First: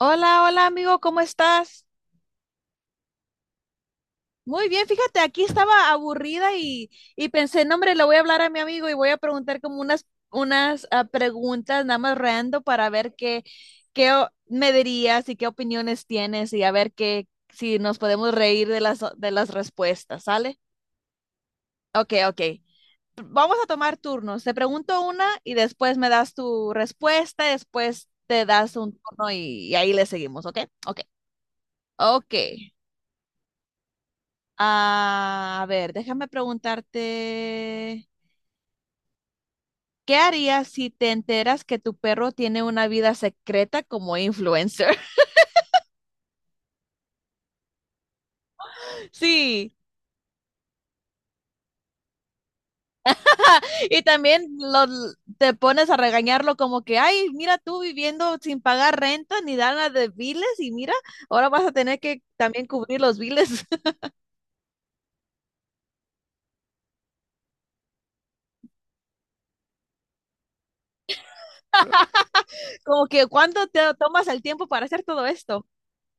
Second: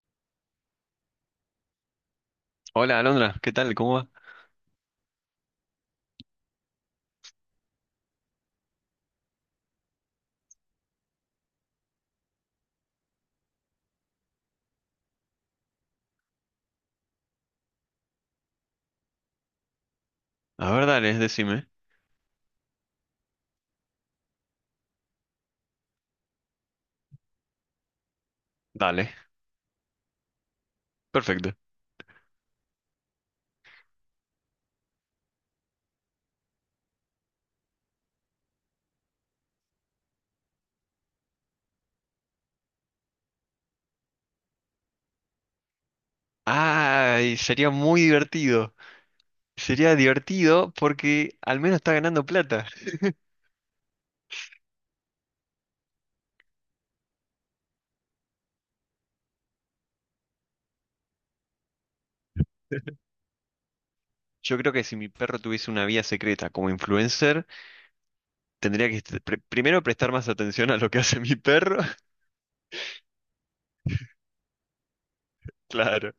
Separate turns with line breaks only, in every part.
Hola, hola amigo, ¿cómo estás?
Hola, Alondra, ¿qué tal? ¿Cómo va?
Muy bien, fíjate, aquí estaba aburrida y pensé, no, hombre, le voy a hablar a mi amigo y voy a preguntar como unas preguntas nada más random para ver qué, qué me dirías y qué opiniones tienes y a ver qué, si nos podemos reír de las respuestas, ¿sale?
A ver, dale, decime.
Ok, ok. Vamos a tomar turnos. Te pregunto una y después me das tu respuesta, después te das un
Dale,
turno y ahí le seguimos, ¿ok? Ok.
perfecto.
Ok. A ver, déjame preguntarte, ¿qué harías si te enteras que tu perro tiene una vida secreta como influencer?
Ay, sería muy divertido.
Sí,
Sería divertido porque al menos está ganando plata.
y también te pones a regañarlo como que, ay, mira tú viviendo sin pagar renta ni nada de biles y mira, ahora vas a tener que también cubrir los biles.
Yo creo que si mi perro tuviese una vía secreta como influencer, tendría que primero prestar más atención a lo que hace mi perro.
Como que, ¿cuándo te tomas el tiempo para hacer todo esto?
Claro.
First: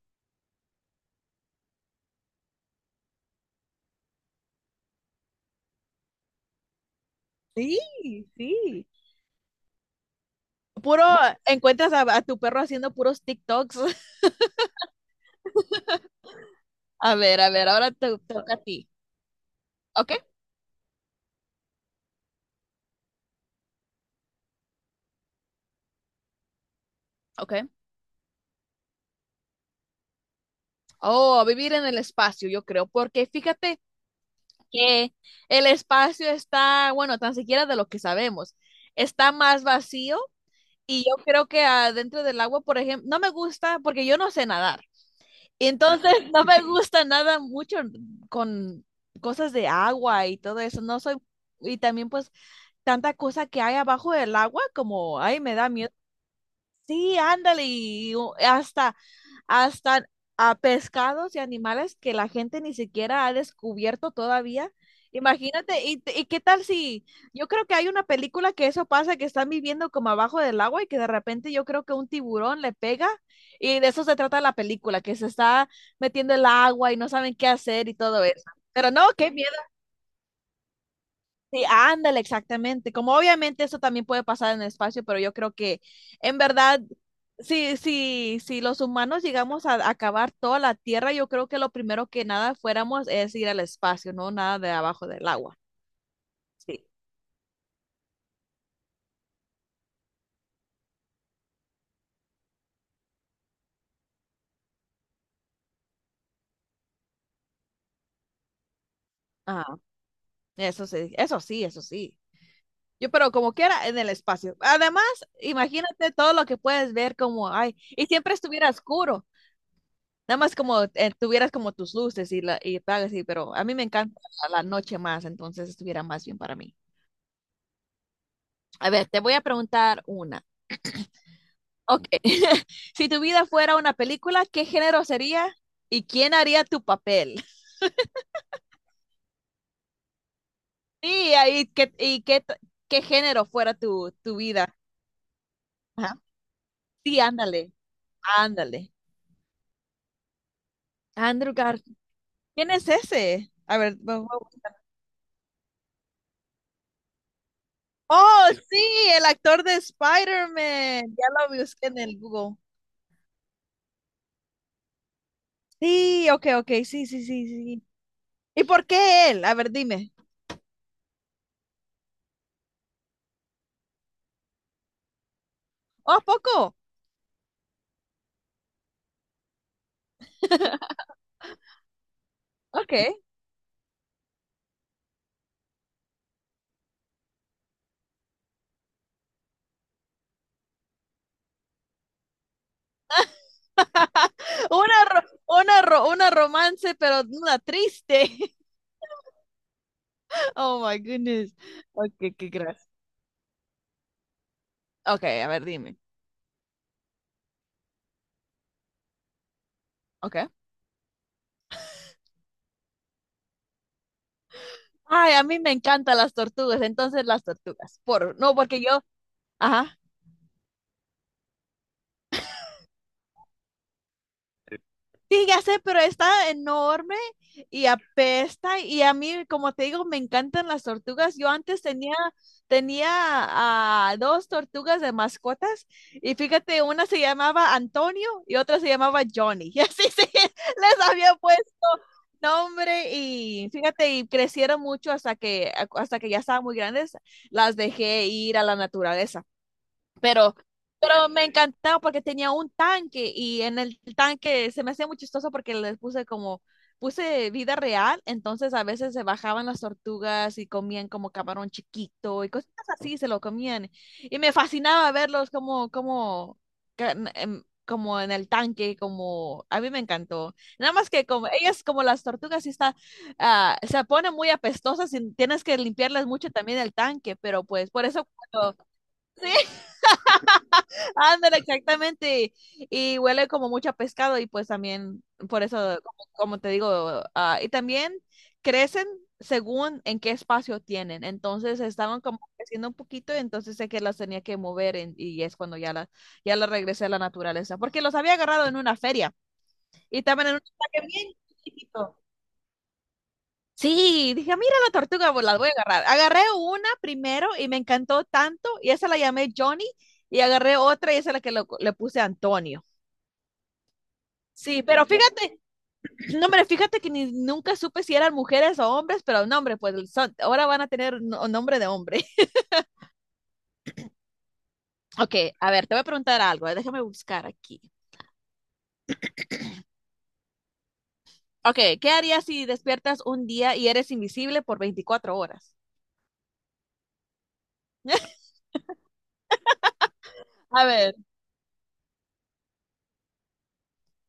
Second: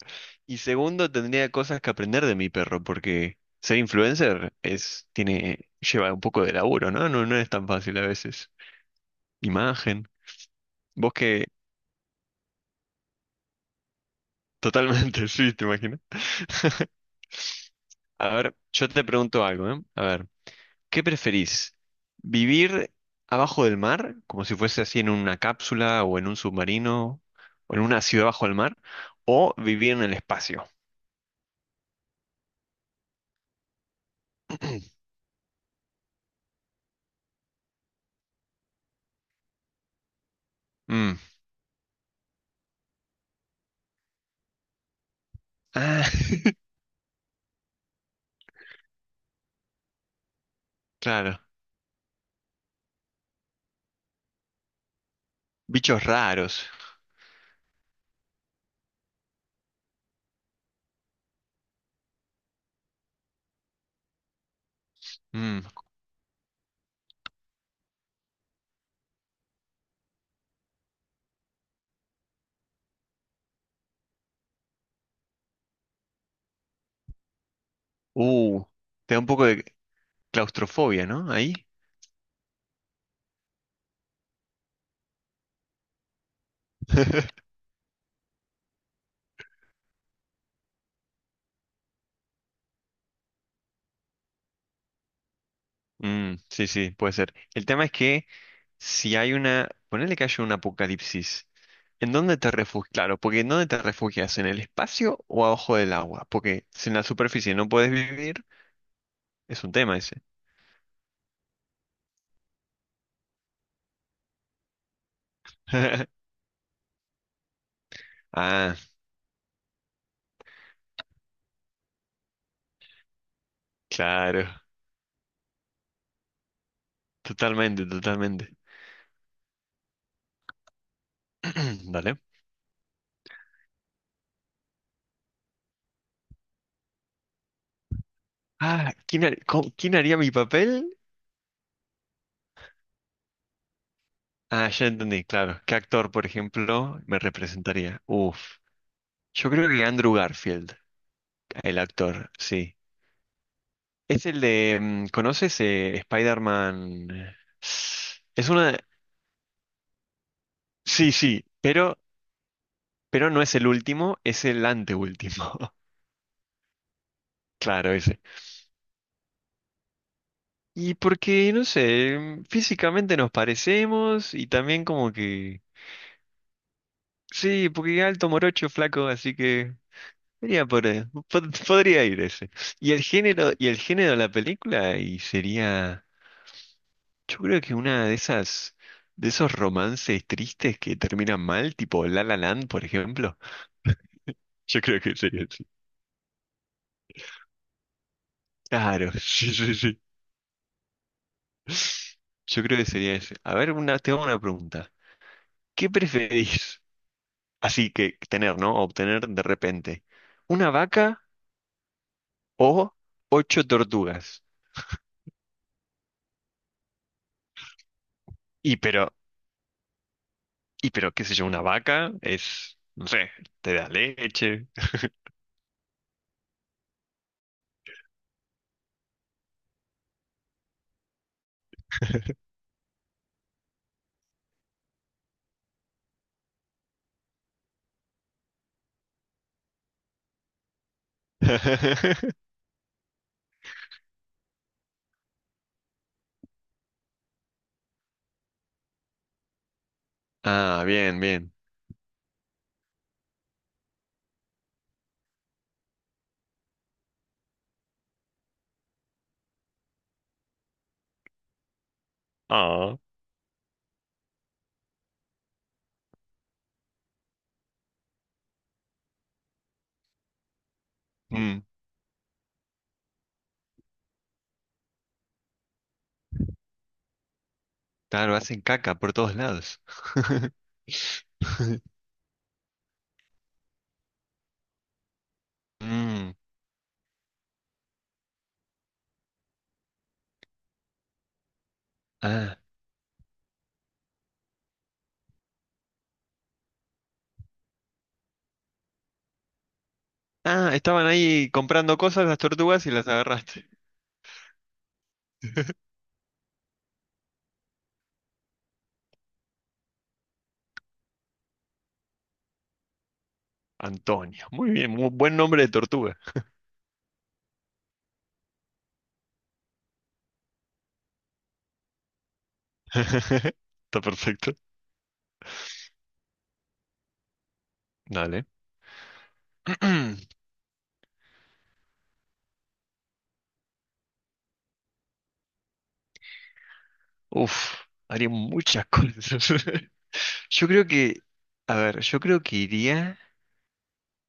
Y segundo, tendría cosas que aprender de mi perro, porque ser influencer lleva un poco de laburo, ¿no? No, no es tan
Sí,
fácil a veces.
sí.
Imagen.
Puro,
Vos que
encuentras a tu perro haciendo puros TikToks.
Totalmente. Sí, te imaginas.
A ver, ahora te
A
toca
ver,
a ti.
yo te pregunto algo, ¿eh? A
Ok,
ver, ¿qué preferís? ¿Vivir abajo del mar, como si fuese así en una cápsula o en un submarino,
ok.
o en una ciudad bajo el mar? ¿O vivir en el espacio?
Oh, a vivir en el espacio, yo creo, porque fíjate que el espacio está, bueno, tan siquiera de lo que sabemos, está más vacío y
Mm.
yo creo que adentro del agua, por ejemplo, no me gusta porque yo no sé nadar.
Ah.
Entonces, no me gusta nada mucho con cosas de agua y todo eso. No soy,
Claro.
y también pues tanta cosa que hay abajo del agua, como, ay, me da miedo.
Bichos raros.
Sí, ándale, y hasta a pescados y animales que la gente ni siquiera ha descubierto todavía.
Mm.
Imagínate, y qué tal si, yo creo que hay una película que eso pasa, que están viviendo como abajo del agua y que de repente yo creo que un tiburón le pega y de eso se trata la película, que se está metiendo el agua y no saben qué hacer y todo eso.
Uh,
Pero no,
Te da un
qué.
poco de claustrofobia, ¿no? Ahí.
Sí, ándale, exactamente. Como obviamente eso también puede pasar en el espacio, pero yo creo que en verdad, si los humanos llegamos a acabar toda la Tierra, yo creo que lo primero que nada fuéramos es ir al espacio, no nada de abajo del agua.
Mm, sí,
Sí.
sí, puede ser. El tema es que si hay ponele que haya un apocalipsis, ¿en dónde te refugias? Claro, porque ¿en dónde te refugias? ¿En el espacio o abajo del agua? Porque si en la superficie no puedes vivir, es
Ah,
un tema ese.
eso sí, eso sí, eso sí. Yo, pero como quiera, en el espacio. Además, imagínate todo lo que puedes ver como, ay, y siempre estuviera
Ah,
oscuro. Nada más como tuvieras como tus luces y, la, y tal, y pero a mí me encanta
claro.
la noche más, entonces estuviera más bien para mí.
Totalmente, totalmente.
A ver, te voy a preguntar una. Ok,
Dale.
si tu vida fuera una película, ¿qué género sería y quién haría tu papel?
Ah, ¿Quién haría mi papel?
Sí, ahí, ¿qué, y qué, t- qué género fuera tu
Ah,
vida?
ya entendí, claro. ¿Qué actor,
Ajá.
por ejemplo,
Sí,
me
ándale,
representaría? Uf.
ándale.
Yo creo que Andrew Garfield,
Andrew
el
Garfield.
actor,
¿Quién
sí.
es ese? A ver, bu-
Es el
bu-
de. ¿Conoces Spider-Man?
oh,
Es una.
sí, el actor de
Sí,
Spider-Man.
sí,
Ya lo busqué
pero
en el Google.
Pero no es el último, es el anteúltimo.
Sí, ok, ok, sí, sí, sí, sí.
Claro, ese.
¿Y por qué él? A ver, dime.
Y porque, no sé, físicamente nos parecemos y también como que.
¿Oh, poco?
Sí, porque alto morocho, flaco, así que. Sería por, podría ir ese. Y
Ok.
el género, y el género de la película, y sería, yo creo que de esos romances tristes que terminan mal, tipo La La Land, por ejemplo. Yo
Una,
creo que
ro-
sería así.
una, ro- una romance, pero una triste.
Claro, sí, sí, sí.
Oh my goodness. Ok, qué
Yo creo que
gracia.
sería ese. A ver, te hago una pregunta.
Ok, a ver,
¿Qué
dime.
preferís? Así que tener, ¿no? Obtener de repente
Ok.
una vaca o ocho tortugas.
Ay, a mí me encantan las tortugas, entonces las tortugas. Por, no,
Y
porque yo,
pero,
ajá.
y pero, qué sé yo, una vaca es, no sé, te da leche.
Sí, ya sé, pero está enorme y apesta. Y a mí, como te digo, me encantan las tortugas. Yo antes tenía, tenía dos tortugas de mascotas y fíjate, una se llamaba Antonio y otra se llamaba Johnny. Y así sí, les había puesto nombre y fíjate, y crecieron mucho hasta que ya estaban muy grandes. Las dejé ir a la naturaleza. Pero,
Ah, bien,
pero, me
bien.
encantaba porque tenía un tanque y en el tanque se me hacía muy chistoso porque les puse como, puse vida real, entonces a veces se bajaban las tortugas y comían como camarón chiquito y cosas
Ah.
así, se lo comían. Y me fascinaba verlos como, como, ca- n- em, como en el tanque, como, a mí me encantó. Nada más que como,
Mm,
ellas como las tortugas sí está, se ponen muy apestosas y tienes que limpiarles mucho también el tanque, pero pues por eso.
claro, hacen
Cuando.
caca por todos lados.
Ándale, exactamente. Y huele como mucho a pescado y pues también, por eso,
Mm,
como te digo, y también crecen según en qué espacio tienen. Entonces estaban como
ah.
creciendo un poquito, entonces sé que las tenía que mover y es cuando ya la regresé a la naturaleza, porque los había agarrado en una feria y también en un
Ah, estaban
empaque bien
ahí comprando
chiquito.
cosas las tortugas y las agarraste.
Sí, dije, "Ah, mira la tortuga, pues la voy a agarrar". Agarré una primero y me encantó tanto y esa la llamé Johnny y agarré otra y esa es la que le puse Antonio.
Antonio. Muy
Sí,
bien,
pero
muy buen
fíjate,
nombre de tortuga.
no, hombre, fíjate que ni, nunca supe si eran mujeres o hombres, pero no, hombre, pues son- ahora van a tener nombre de hombre.
Está perfecto.
Ok, a ver, te voy a preguntar algo, déjame buscar aquí.
Dale.
Ok, ¿qué harías si despiertas un día y eres invisible por 24 horas?
Uf, haría muchas cosas. Yo
A
creo
ver,
que, a ver, yo creo que iría,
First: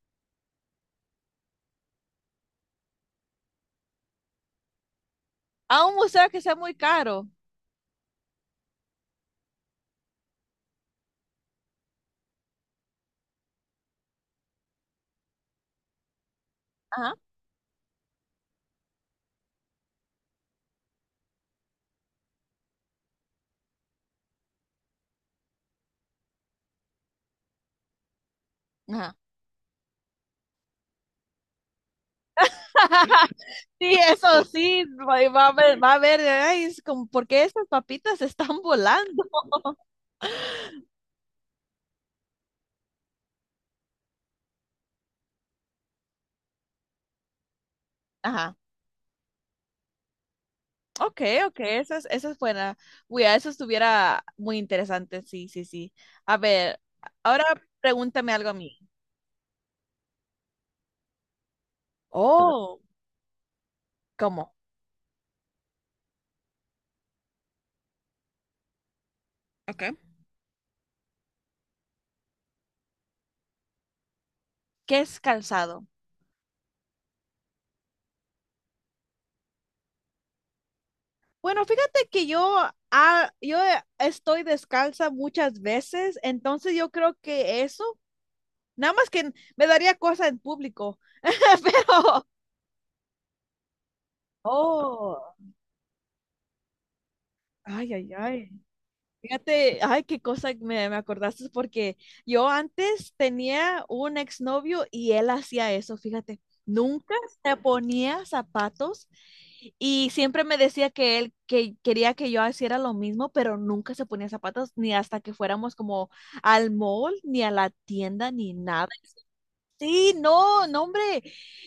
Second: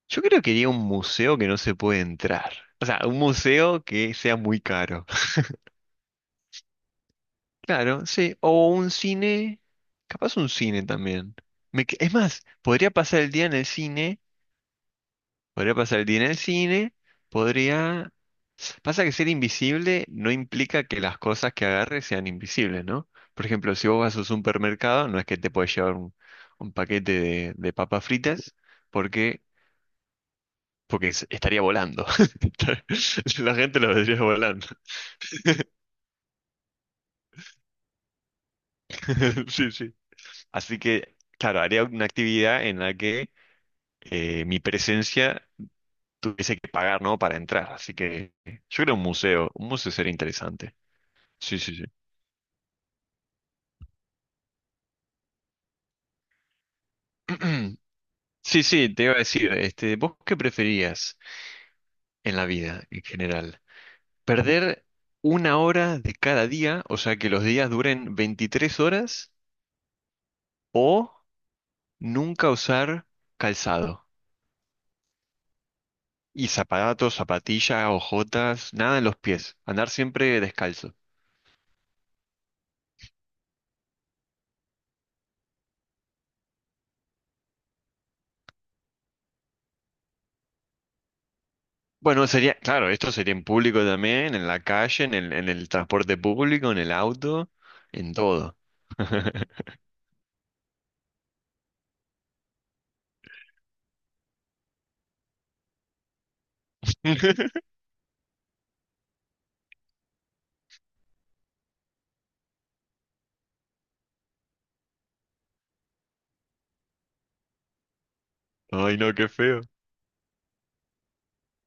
yo creo que iría a un museo que no se puede entrar. O sea, un museo que sea muy caro.
a un museo que sea muy caro.
Claro, sí. O un cine, capaz un cine también. Es más, podría pasar el día en el cine. Podría pasar el día en el cine,
Ajá,
podría... Pasa que ser invisible no implica que las cosas que agarres sean invisibles, ¿no? Por ejemplo, si vos vas a un supermercado, no es que te puedes llevar un paquete de papas fritas,
ajá.
porque, porque estaría volando. La gente lo
Sí,
vendría
eso
volando.
sí, va a ver, ay, es como, ¿por qué estas papitas están volando?
Sí, sí. Así que, claro, haría una actividad en la que mi presencia tuviese que pagar, ¿no? Para entrar. Así que
Ajá.
yo creo un museo. Un museo sería interesante.
Ok,
Sí,
ok,
sí, sí.
esa es buena. Uy, a eso estuviera muy interesante, sí, sí, sí. A ver, ahora pregúntame algo a
Sí,
mí.
sí, te iba a decir, este, ¿vos qué preferías en la
Oh,
vida en general?
¿cómo?
¿Perder una hora de cada día, o sea, que los días duren 23 horas,
Okay.
o nunca usar calzado?
¿Qué es calzado?
Y zapatos, zapatillas, ojotas, nada en los pies, andar siempre descalzo.
Bueno, fíjate que yo, yo estoy descalza muchas veces, entonces yo creo que eso, nada más que me daría cosa en público,
Bueno,
pero.
sería, claro, esto sería en público también, en la calle, en el,
Oh,
en el transporte público, en el auto,
ay, ay,
en
ay.
todo.
Fíjate, ay, qué cosa me acordaste porque yo antes tenía un exnovio y él hacía eso, fíjate, nunca se ponía zapatos y siempre me decía que él que quería que yo hiciera lo mismo, pero nunca se ponía zapatos ni hasta que fuéramos como al mall, ni a la tienda, ni nada.
Ay, no, qué feo.
Sí, no, no, hombre.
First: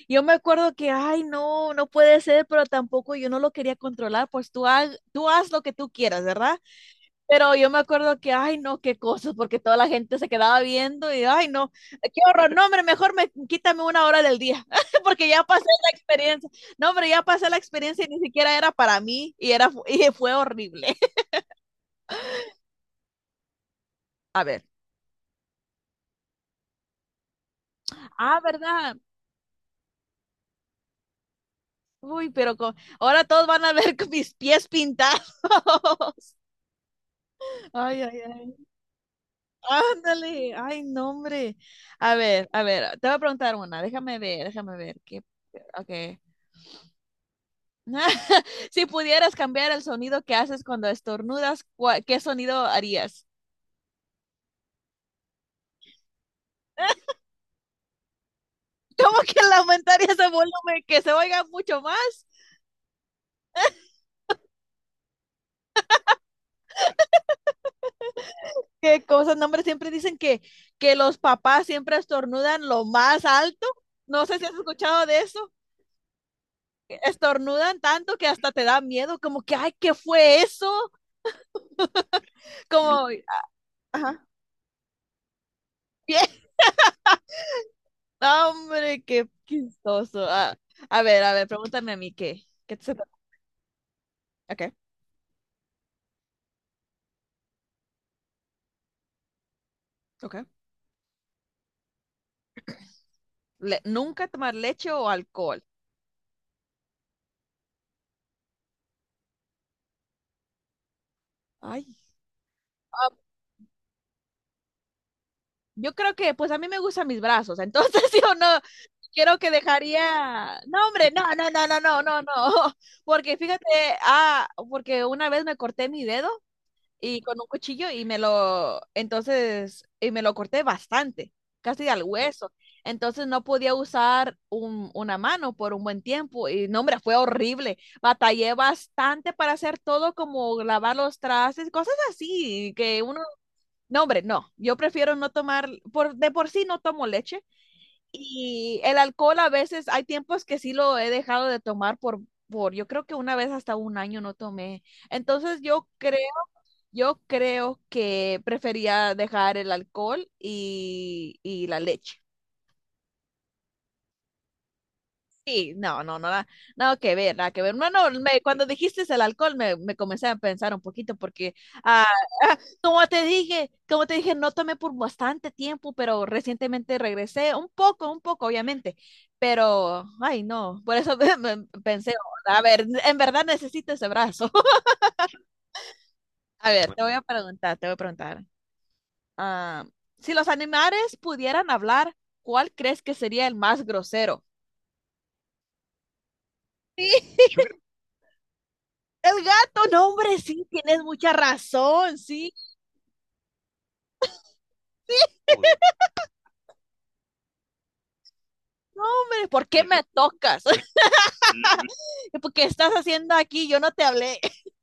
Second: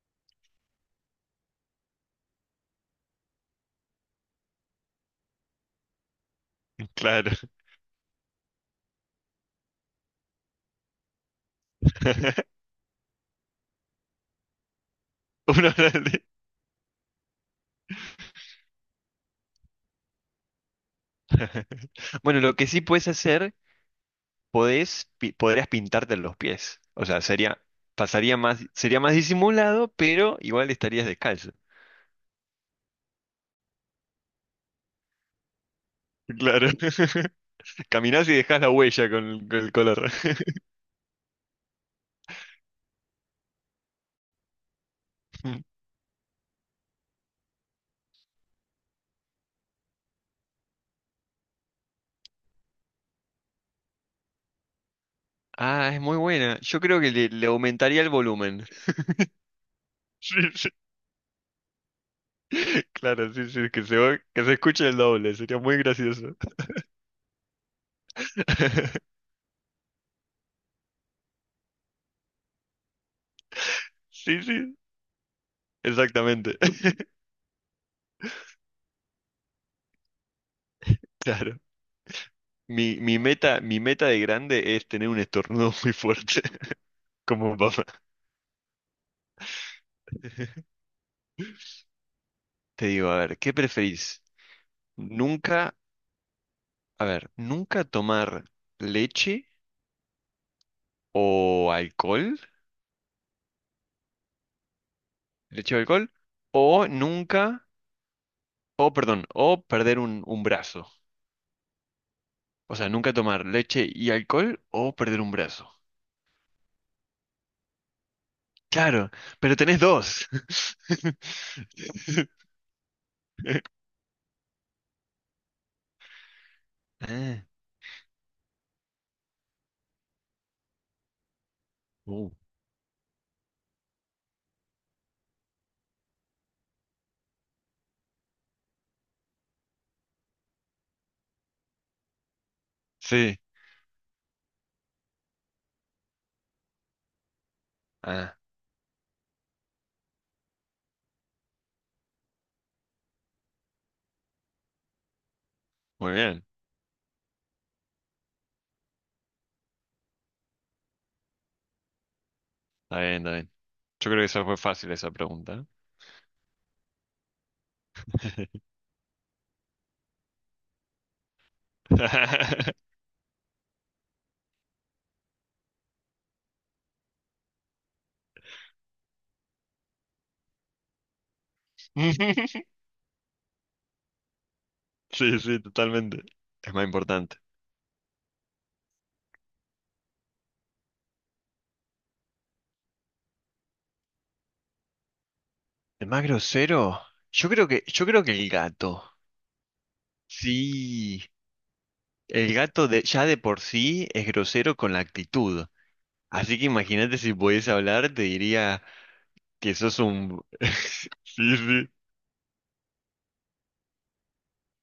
Yo me acuerdo que, ay, no, no puede ser, pero tampoco yo no lo quería controlar, pues tú, tú haz lo que tú quieras, ¿verdad?
Claro.
Pero yo me acuerdo que, ay, no, qué cosas, porque toda la gente se quedaba viendo y, ay, no, qué horror, no, hombre, quítame una hora del día, porque ya pasé
Una hora
la
al día.
experiencia. No, hombre, ya pasé la experiencia y ni siquiera era para mí y fue horrible.
Bueno, lo que sí puedes hacer,
A ver,
podrías pintarte los pies. O sea, sería, pasaría
ah,
más,
¿verdad?
sería más disimulado, pero igual estarías descalzo.
Uy, pero con. Ahora todos van a ver con mis pies pintados.
Claro.
Ay, ay,
Caminás y
ay.
dejás la huella con el color.
Ándale. Ay, no, hombre. A ver, te voy a preguntar una. Déjame ver, déjame ver. ¿Qué? Ok. Si pudieras cambiar el sonido que haces cuando estornudas, ¿qué sonido harías?
Ah, es muy buena. Yo creo que le aumentaría el volumen.
Como que lamentaría el
Sí, sí.
volumen, que se oiga mucho más.
Claro, sí, sí, que se escuche el doble, sería muy gracioso.
¿Qué cosas? No, hombre, siempre dicen que los papás siempre estornudan lo más alto. No sé
Sí,
si has
sí,
escuchado de eso.
exactamente.
Que estornudan tanto que hasta te da miedo, como que, ay, ¿qué fue eso?
Claro. Mi,
Como,
mi meta, mi meta de
ajá.
grande es tener un estornudo muy
Bien.
fuerte, como papá.
No, hombre, qué chistoso. Ah, a ver, pregúntame a mí qué. ¿Qué
Te
se, te?
digo, a ver, ¿qué preferís?
Ok,
Nunca, a ver, nunca tomar leche
ok.
o alcohol,
Nunca tomar leche o alcohol.
leche o alcohol, o nunca, o perdón, o perder un brazo.
Ay.
O sea,
Ah.
nunca tomar leche y alcohol o perder un brazo.
Yo creo que, pues a mí me gustan mis brazos, entonces yo no
Claro,
quiero que
pero tenés dos.
dejaría. No, hombre, no, no, no, no, no, no, no. Porque fíjate, porque una vez me corté mi dedo y con
Ah,
un cuchillo y me lo, entonces, y me lo corté bastante, casi al
uh,
hueso. Entonces no podía usar una mano por un buen tiempo y no, hombre, fue horrible. Batallé bastante para hacer todo como lavar los trastes, cosas así, que uno,
sí,
no, hombre, no, yo prefiero no tomar, por, de por sí no tomo leche
ah,
y el alcohol a veces, hay tiempos que sí lo he dejado de tomar por, yo creo que una vez hasta un año no tomé. Entonces yo
muy
creo
bien,
yo creo que prefería dejar el alcohol y la leche.
está bien, está bien. Yo creo que esa fue fácil esa pregunta.
Sí, no, no, no, nada, nada que ver, nada que ver. No, no, cuando dijiste el alcohol me comencé a pensar un poquito porque, ah, como te dije, no tomé por bastante tiempo, pero recientemente regresé, un poco, obviamente, pero, ay, no, por eso me pensé, a ver, en verdad necesito ese brazo.
Sí, sí, totalmente.
A
Es más
ver, te voy a
importante.
preguntar, te voy a preguntar. ah, si los animales pudieran hablar, ¿cuál crees que sería el más grosero?
¿El más grosero?
Sí,
Yo creo que el gato.
el gato, no, hombre, sí, tienes
Sí,
mucha razón, sí.
el gato ya de por sí es grosero con la actitud. Así que imagínate si pudiese hablar, te diría
No, hombre, ¿por
que
qué
sos
me
un.
tocas?
Sí,
¿Porque estás haciendo aquí? Yo no te hablé.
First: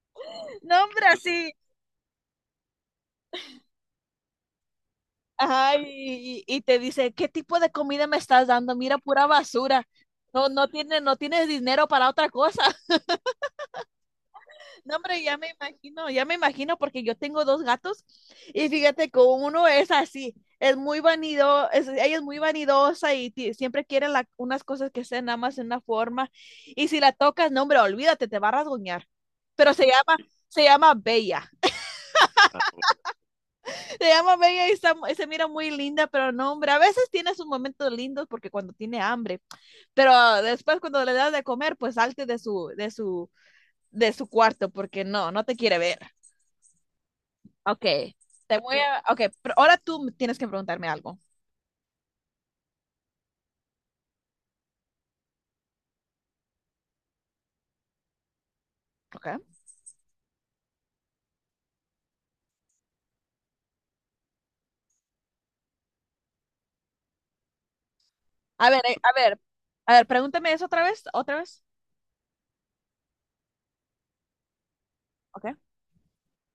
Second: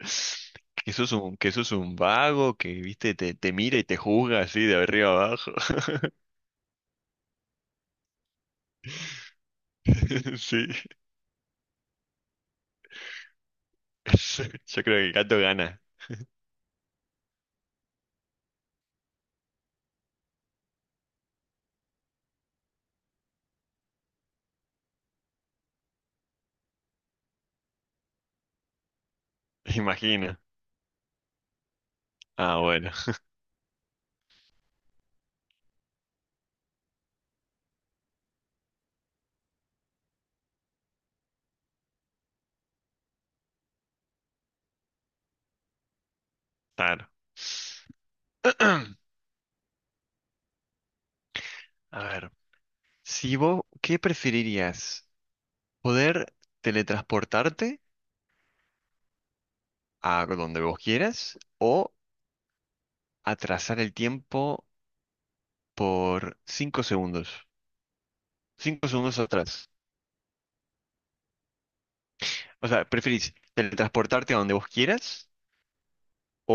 sí.
No,
Que
hombre,
sos un,
así.
que sos un vago, que, viste, te mira y te juzga así de arriba abajo.
Ajá, y te dice, ¿qué tipo de comida me estás dando? Mira, pura basura. No,
Sí.
no tienes dinero para otra cosa.
Yo creo
No,
que el
hombre,
gato gana.
ya me imagino porque yo tengo dos gatos y fíjate que uno es así, es muy vanido, ella es muy vanidosa y siempre quiere unas cosas que sean nada más en una forma y si la tocas, no, hombre, olvídate, te va a rasguñar. Pero se llama,
Imagina.
se llama Bella.
Ah, bueno,
Ah, se llama Bella y, está y se mira muy linda, pero no, hombre, a veces tiene sus momentos lindos porque cuando tiene hambre, pero después cuando le das de comer, pues salte de su, de su cuarto porque no, no te quiere ver.
claro.
Ok, te voy a. Ok, pero ahora tú me tienes que preguntarme algo.
A ver, si vos, ¿qué preferirías? ¿Poder teletransportarte
Ok.
a donde vos quieras o atrasar el tiempo por 5 segundos?
A ver,
cinco
a
segundos
ver,
atrás.
a ver, pregúntame eso otra vez, otra vez.
O sea, ¿preferís teletransportarte a donde vos quieras
Ok.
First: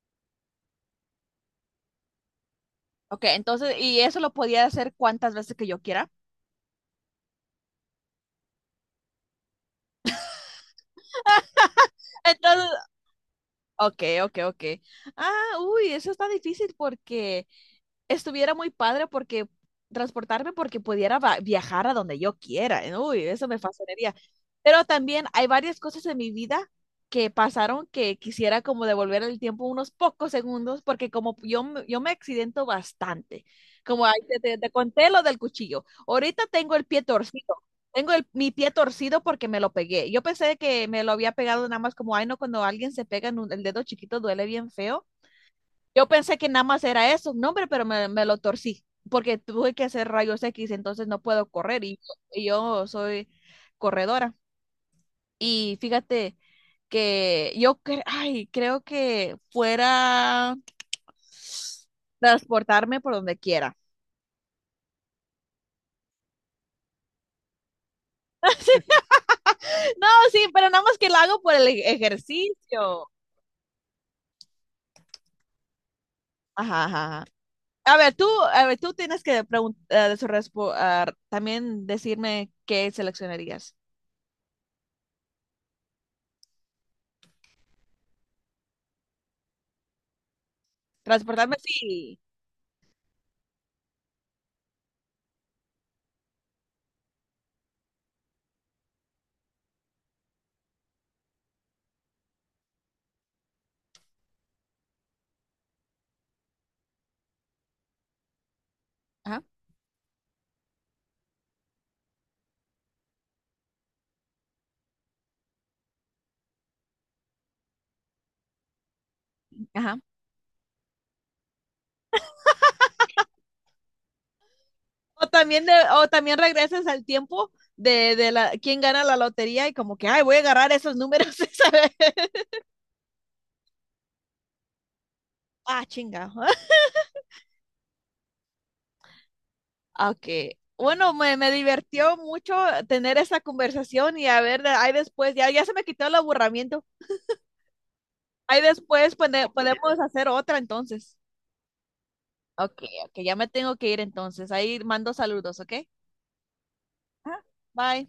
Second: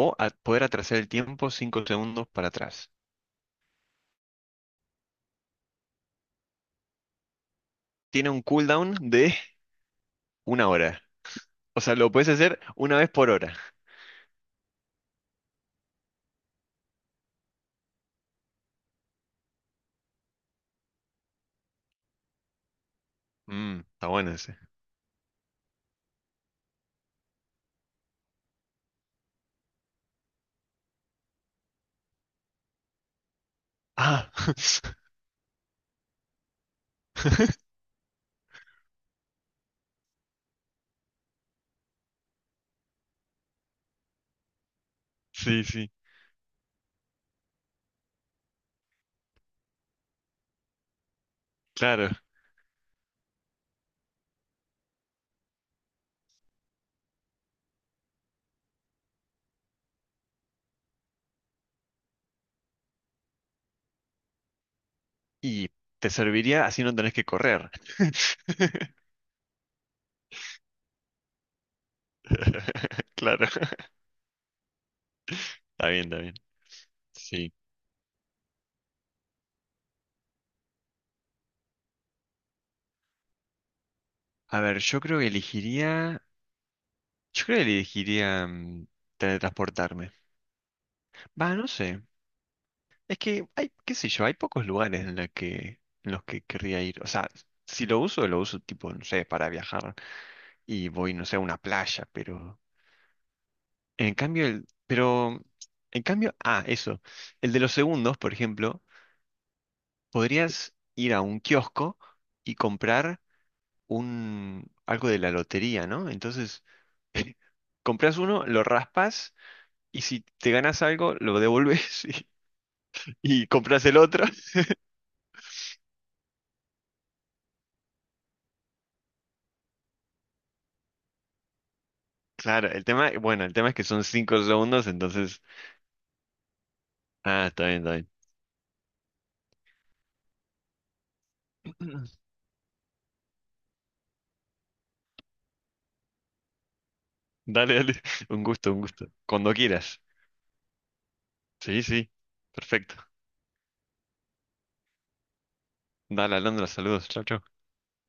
o poder atrasar el tiempo 5 segundos para atrás?
Ok, entonces, y eso lo podía hacer cuantas veces que yo quiera.
Tiene un cooldown de una hora. O sea, lo puedes hacer
Entonces,
una vez por hora.
ok, ok, ok. Ah, uy, eso está difícil porque estuviera muy padre porque transportarme porque pudiera viajar a donde yo quiera. ¿Eh? Uy, eso me
Está
fascinaría.
bueno ese.
Pero también hay varias cosas en mi vida que pasaron que quisiera como devolver el tiempo unos pocos segundos porque como yo, yo me accidento bastante. Como ahí
Ah.
te, te conté lo del cuchillo. Ahorita tengo el pie torcido. Tengo mi pie torcido porque me lo pegué. Yo pensé que me lo había pegado nada más como, ay, no, cuando alguien se pega en el dedo chiquito duele bien feo,
Sí, sí,
yo pensé que nada más era eso, un nombre, pero me lo torcí, porque tuve que hacer rayos X, entonces no puedo correr
claro.
y yo soy corredora. Y fíjate que yo ay, creo que fuera transportarme por donde quiera.
Y te serviría así no tenés que correr.
No, sí, pero nada más que lo hago por el ejercicio.
Claro. Está bien, está bien.
Ajá, ajá, ajá.
Sí.
A ver, tú, a ver, tú tienes que preguntar, también decirme qué seleccionarías.
A ver, yo creo que elegiría. Yo creo que elegiría teletransportarme. Va,
Transportarme,
no sé.
sí.
Es que hay, qué sé yo, hay pocos lugares en los que querría ir. O sea, si lo uso, lo uso tipo, no sé, para viajar. Y voy, no sé, a una playa, pero. En cambio, el. Pero. En cambio, ah, eso. El de los segundos, por ejemplo.
Ajá,
Podrías ir a un kiosco y comprar un algo de la lotería, ¿no? Entonces, compras uno, lo raspas
ajá.
y si te ganas algo, lo devuelves y compras el otro.
O también, de, o también regresas al tiempo de la, quién gana la lotería y como que, ay, voy a agarrar esos números esa vez.
Claro, el tema, es que son 5 segundos, entonces,
Ah, chinga.
está bien, está bien.
Ok. Bueno, me divertió mucho tener esa conversación y a ver, ahí después, ya, ya se me quitó el aburrimiento.
Dale, dale, un
Ahí
gusto, un gusto.
después
Cuando
podemos
quieras.
hacer otra entonces.
Sí, sí,
Ok,
perfecto.
ok, ya me tengo que ir entonces. Ahí mando saludos, ¿ok?
Dale, Alondra, saludos. Chao, chao.
Bye.